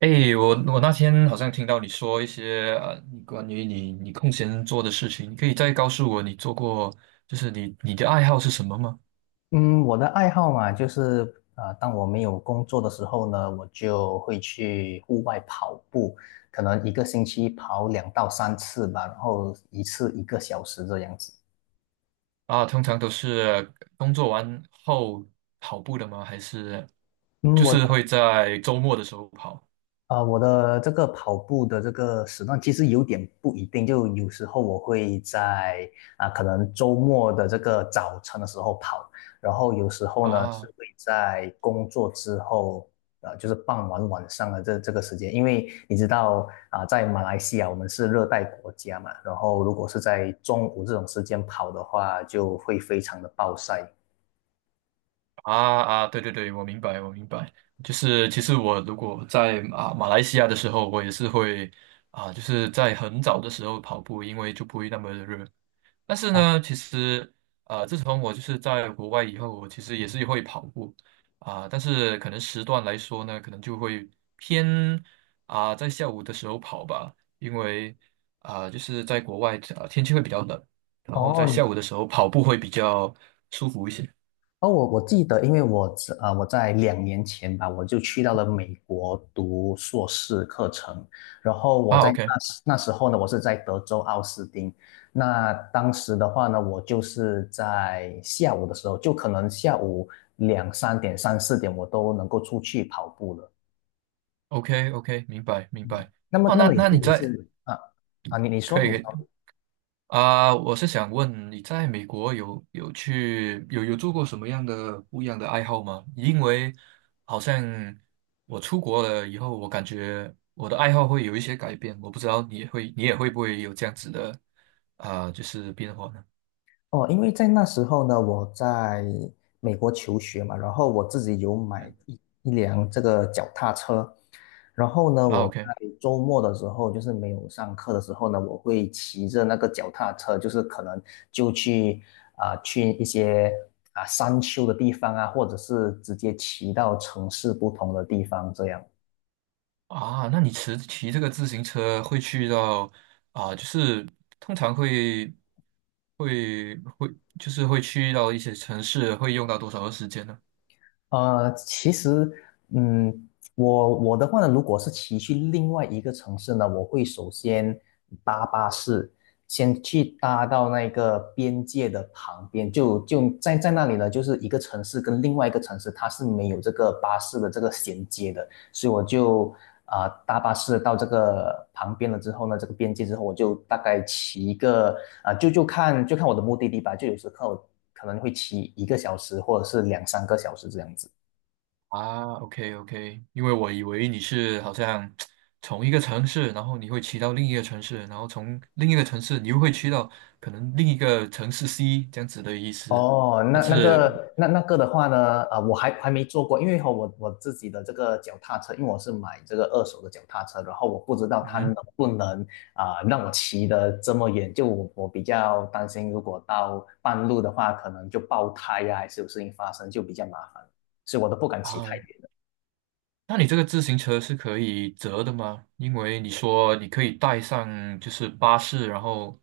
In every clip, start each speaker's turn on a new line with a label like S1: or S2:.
S1: 诶，我那天好像听到你说一些你关于你空闲做的事情，你可以再告诉我你做过，就是你的爱好是什么吗？
S2: 嗯，我的爱好嘛，就是当我没有工作的时候呢，我就会去户外跑步，可能1个星期跑2到3次吧，然后一次一个小时这样子。
S1: 啊，通常都是工作完后跑步的吗？还是
S2: 嗯，
S1: 就是会在周末的时候跑？
S2: 我的这个跑步的这个时段其实有点不一定，就有时候我会在可能周末的这个早晨的时候跑，然后有时候呢是
S1: 啊
S2: 会在工作之后，就是傍晚晚上的这个时间，因为你知道在马来西亚我们是热带国家嘛，然后如果是在中午这种时间跑的话，就会非常的暴晒。
S1: 啊啊！对对对，我明白，我明白。就是其实我如果在啊马来西亚的时候，我也是会啊，就是在很早的时候跑步，因为就不会那么的热。但是呢，其实自从我就是在国外以后，我其实也是会跑步啊、但是可能时段来说呢，可能就会偏啊、在下午的时候跑吧，因为啊、就是在国外天气会比较冷，然后在
S2: 哦，
S1: 下午的时候跑步会比较舒服一些
S2: 哦，我记得，因为我在2年前吧，我就去到了美国读硕士课程，然后我
S1: 啊。
S2: 在
S1: OK
S2: 那时候呢，我是在德州奥斯汀。那当时的话呢，我就是在下午的时候，就可能下午2、3点、3、4点，我都能够出去跑步了。
S1: OK，明白明白。
S2: 那么，
S1: 哦，
S2: 那
S1: 那
S2: 么你
S1: 那
S2: 是
S1: 你
S2: 你
S1: 在
S2: 是你你说
S1: 可以
S2: 你
S1: 可
S2: 说，
S1: 以啊，我是想问你在美国有去有做过什么样的不一样的爱好吗？因为好像我出国了以后，我感觉我的爱好会有一些改变，我不知道你也会你也会不会有这样子的啊、就是变化呢？
S2: 哦，因为在那时候呢，我在美国求学嘛，然后我自己有买
S1: 嗯，
S2: 一辆这个脚踏车，然后呢，
S1: 啊
S2: 我在
S1: ，OK，
S2: 周末的时候，就是没有上课的时候呢，我会骑着那个脚踏车，就是可能就去啊、去一些山丘的地方啊，或者是直接骑到城市不同的地方这样。
S1: 啊，那你骑这个自行车会去到啊，就是通常会会就是会去到一些城市，会用到多少的时间呢？
S2: 其实，嗯，我的话呢，如果是骑去另外一个城市呢，我会首先搭巴士，先去搭到那个边界的旁边，就在那里呢，就是一个城市跟另外一个城市，它是没有这个巴士的这个衔接的，所以我就搭巴士到这个旁边了之后呢，这个边界之后，我就大概骑一个啊、呃就就看就看我的目的地吧，就有时候可能会骑一个小时或者是2、3个小时这样子。
S1: 啊，OK OK，因为我以为你是好像从一个城市，然后你会骑到另一个城市，然后从另一个城市你又会骑到可能另一个城市 C 这样子的意思。
S2: 哦，那
S1: 但
S2: 那嗯
S1: 是，
S2: 个那那个的话呢，啊，我还没做过，因为和我自己的这个脚踏车，因为我是买这个二手的脚踏车，然后我不知道
S1: 嗯
S2: 它能
S1: 哼
S2: 不能让我骑得这么远，就我比较担心，如果到半路的话，可能就爆胎呀、还是有事情发生，就比较麻烦，所以我都不敢骑太
S1: 啊，
S2: 远的。
S1: 那你这个自行车是可以折的吗？因为你说你可以带上就是巴士，然后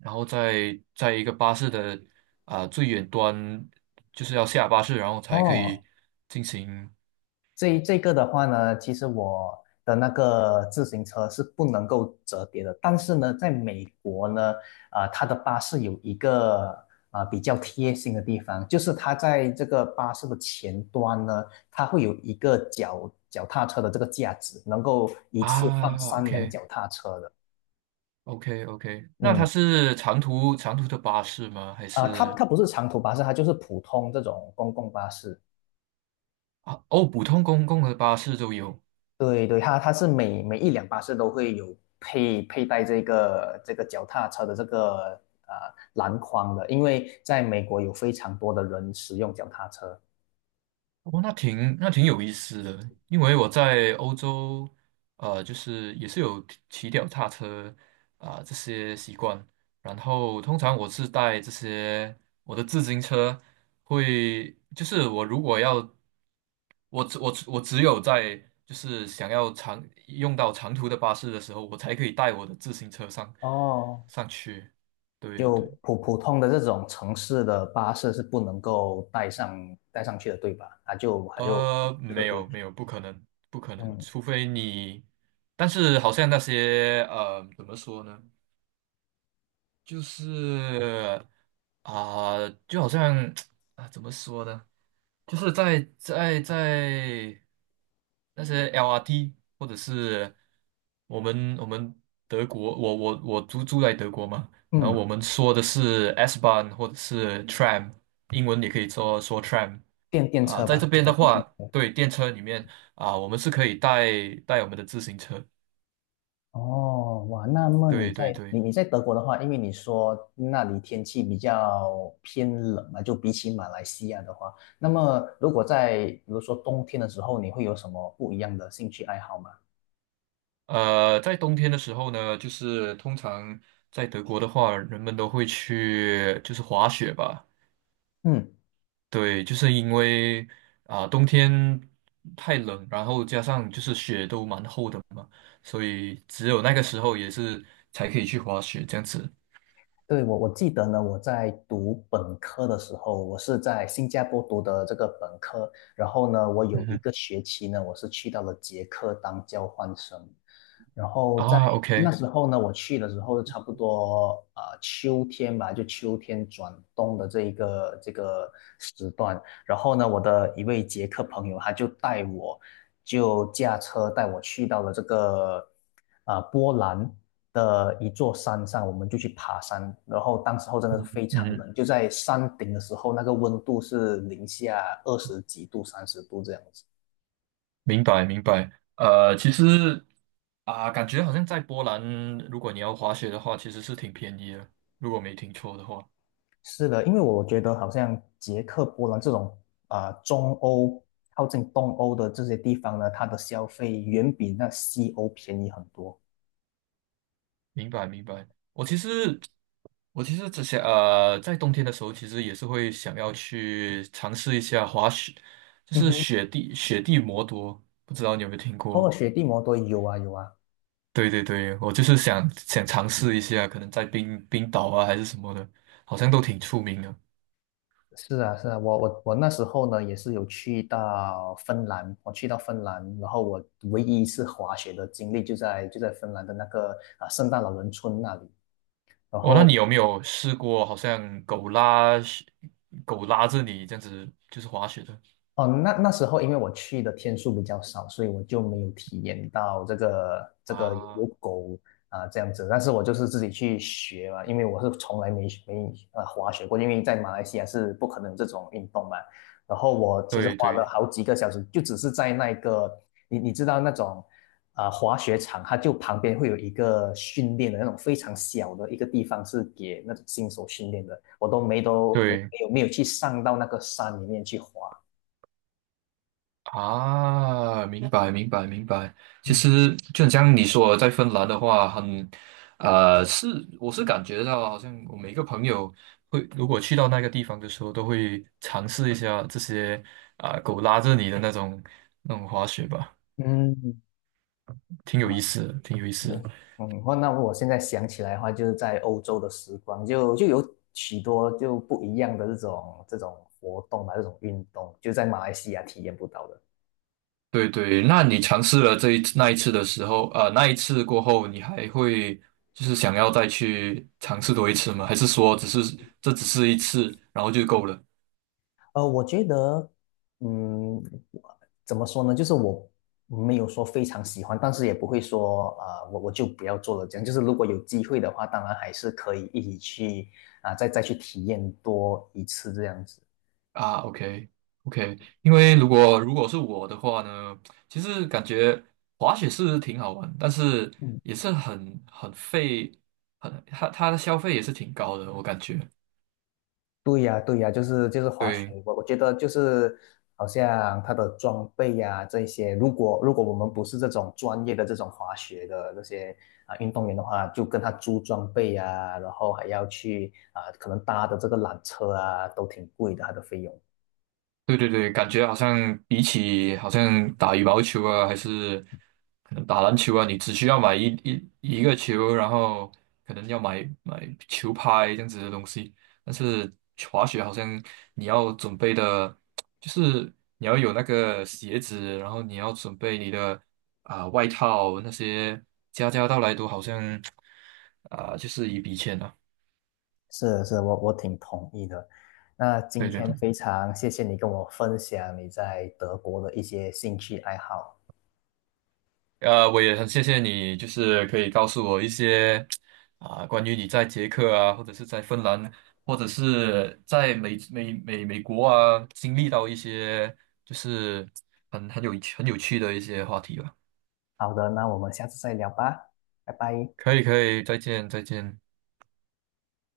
S1: 然后再在一个巴士的啊、最远端，就是要下巴士，然后才可
S2: 哦，
S1: 以进行
S2: 这个的话呢，其实我的那个自行车是不能够折叠的，但是呢，在美国呢，它的巴士有一个比较贴心的地方，就是它在这个巴士的前端呢，它会有一个脚踏车的这个架子，能够一次放
S1: 啊
S2: 3辆
S1: ，OK。
S2: 脚踏车的。
S1: OK OK，那它
S2: 嗯，
S1: 是长途长途的巴士吗？还
S2: 它
S1: 是
S2: 它不是长途巴士，它就是普通这种公共巴士。
S1: 啊？哦，普通公共的巴士都有。
S2: 对对，它是每一辆巴士都会有佩戴这个脚踏车的这个呃篮筐的，因为在美国有非常多的人使用脚踏车。
S1: 哦，那挺那挺有意思的，因为我在欧洲，就是也是有骑脚踏车啊、这些习惯，然后通常我是带这些我的自行车会，就是我如果要，我只有在就是想要长用到长途的巴士的时候，我才可以带我的自行车上
S2: 哦，
S1: 上去，对
S2: 就
S1: 对。
S2: 普通的这种城市的巴士是不能够带上去的，对吧？它就这个
S1: 没
S2: 规
S1: 有
S2: 矩。
S1: 没有，不可能，不可能，
S2: 嗯
S1: 除非你，但是好像那些怎么说呢，就是啊、就好像 啊，怎么说呢，就是在那些 LRT 或者是我们德国，我住在德国嘛，然后
S2: 嗯，
S1: 我们说的是 S-Bahn 或者是 tram，英文也可以说 tram。
S2: 电
S1: 啊，
S2: 车
S1: 在
S2: 吧。
S1: 这边的话，对，电车里面啊，我们是可以带带我们的自行车。
S2: 哦，哇，那么你
S1: 对对
S2: 在
S1: 对，
S2: 你在德国的话，因为你说那里天气比较偏冷嘛，就比起马来西亚的话，那么如果在比如说冬天的时候，你会有什么不一样的兴趣爱好吗？
S1: 呃，在冬天的时候呢，就是通常在德国的话，人们都会去就是滑雪吧。
S2: 嗯，
S1: 对，就是因为啊，冬天太冷，然后加上就是雪都蛮厚的嘛，所以只有那个时候也是才可以去滑雪这样子。
S2: 对，我记得呢，我在读本科的时候，我是在新加坡读的这个本科，然后呢，我有
S1: 嗯
S2: 一
S1: 哼，
S2: 个学期呢，我是去到了捷克当交换生，然后在
S1: 啊
S2: 在那
S1: ，OK，
S2: 时候呢，我去的时候差不多秋天吧，就秋天转冬的这个时段，然后呢，我的一位捷克朋友他就带我，就驾车带我去到了这个波兰的一座山上，我们就去爬山。然后当时候真的是非常
S1: 嗯
S2: 冷，就在山顶的时候，那个温度是零下20几度、30度这样子。
S1: 明白明白。呃，其实。啊，感觉好像在波兰，如果你要滑雪的话，其实是挺便宜的，如果没听错的话。
S2: 是的，因为我觉得好像捷克、波兰这种中欧靠近东欧的这些地方呢，它的消费远比那西欧便宜很多。
S1: 明白，明白。我其实，我其实之前在冬天的时候，其实也是会想要去尝试一下滑雪，就
S2: 嗯
S1: 是
S2: 哼，
S1: 雪地摩托，不知道你有没有听
S2: 哦，
S1: 过？
S2: 雪地摩托有啊有啊。
S1: 对对对，我就是想尝试一下，可能在冰岛啊还是什么的，好像都挺出名的。
S2: 是啊，是啊，我那时候呢也是有去到芬兰，我去到芬兰，然后我唯一一次滑雪的经历就在芬兰的那个圣诞老人村那里。然
S1: 哦，那
S2: 后
S1: 你有没有试过，好像狗拉狗拉着你这样子，就是滑雪的？
S2: 哦，那时候因为我去的天数比较少，所以我就没有体验到这个有
S1: 啊，
S2: 狗这样子。但是我就是自己去学嘛，因为我是从来没滑雪过，因为在马来西亚是不可能这种运动嘛。然后我其实
S1: 对
S2: 花了
S1: 对
S2: 好几个小时，就只是在那个你知道那种滑雪场，它就旁边会有一个训练的那种非常小的一个地方，是给那种新手训练的。我都没都没
S1: 对
S2: 没有没有去上到那个山里面去滑。
S1: 啊，明白明白明白。其实就很像你说的，在芬兰的话，很是我是感觉到，好像我每个朋友会，如果去到那个地方的时候，都会尝试一下这些啊、狗拉着你的那种那种滑雪吧，
S2: 嗯，
S1: 挺有
S2: 哇，
S1: 意思的，挺有意思
S2: 对，
S1: 的。
S2: 嗯，哇，那我现在想起来的话，就是在欧洲的时光，就有许多不一样的这种活动吧，这种运动，就在马来西亚体验不到的。
S1: 对对，那你尝试了这一次那一次的时候，那一次过后，你还会就是想要再去尝试多一次吗？还是说只是这只是一次，然后就够了
S2: 我觉得，嗯，怎么说呢？就是我没有说非常喜欢，但是也不会说，啊，我就不要做了这样。就是如果有机会的话，当然还是可以一起去再去体验多一次这样子。
S1: 啊？OK OK，因为如果如果是我的话呢，其实感觉滑雪是挺好玩，但是
S2: 嗯。
S1: 也是很费，很它的消费也是挺高的，我感觉。
S2: 对呀，对呀，就是滑雪，
S1: 对。
S2: 我觉得就是好像它的装备呀、这些，如果我们不是这种专业的这种滑雪的这些运动员的话，就跟他租装备呀、然后还要去可能搭的这个缆车啊，都挺贵的，它的费用。
S1: 对对对，感觉好像比起好像打羽毛球啊，还是可能打篮球啊，你只需要买一一个球，然后可能要买球拍这样子的东西。但是滑雪好像你要准备的，就是你要有那个鞋子，然后你要准备你的啊、外套那些，家家到来都好像啊、就是一笔钱啊。
S2: 是是，我挺同意的。那今
S1: 对对
S2: 天
S1: 对。
S2: 非常谢谢你跟我分享你在德国的一些兴趣爱好。
S1: 呃，我也很谢谢你，就是可以告诉我一些啊、关于你在捷克啊，或者是在芬兰，或者是在美国啊，经历到一些就是很有趣的一些话题吧。
S2: 好的，那我们下次再聊吧，拜拜。
S1: 可以，可以，再见，再见。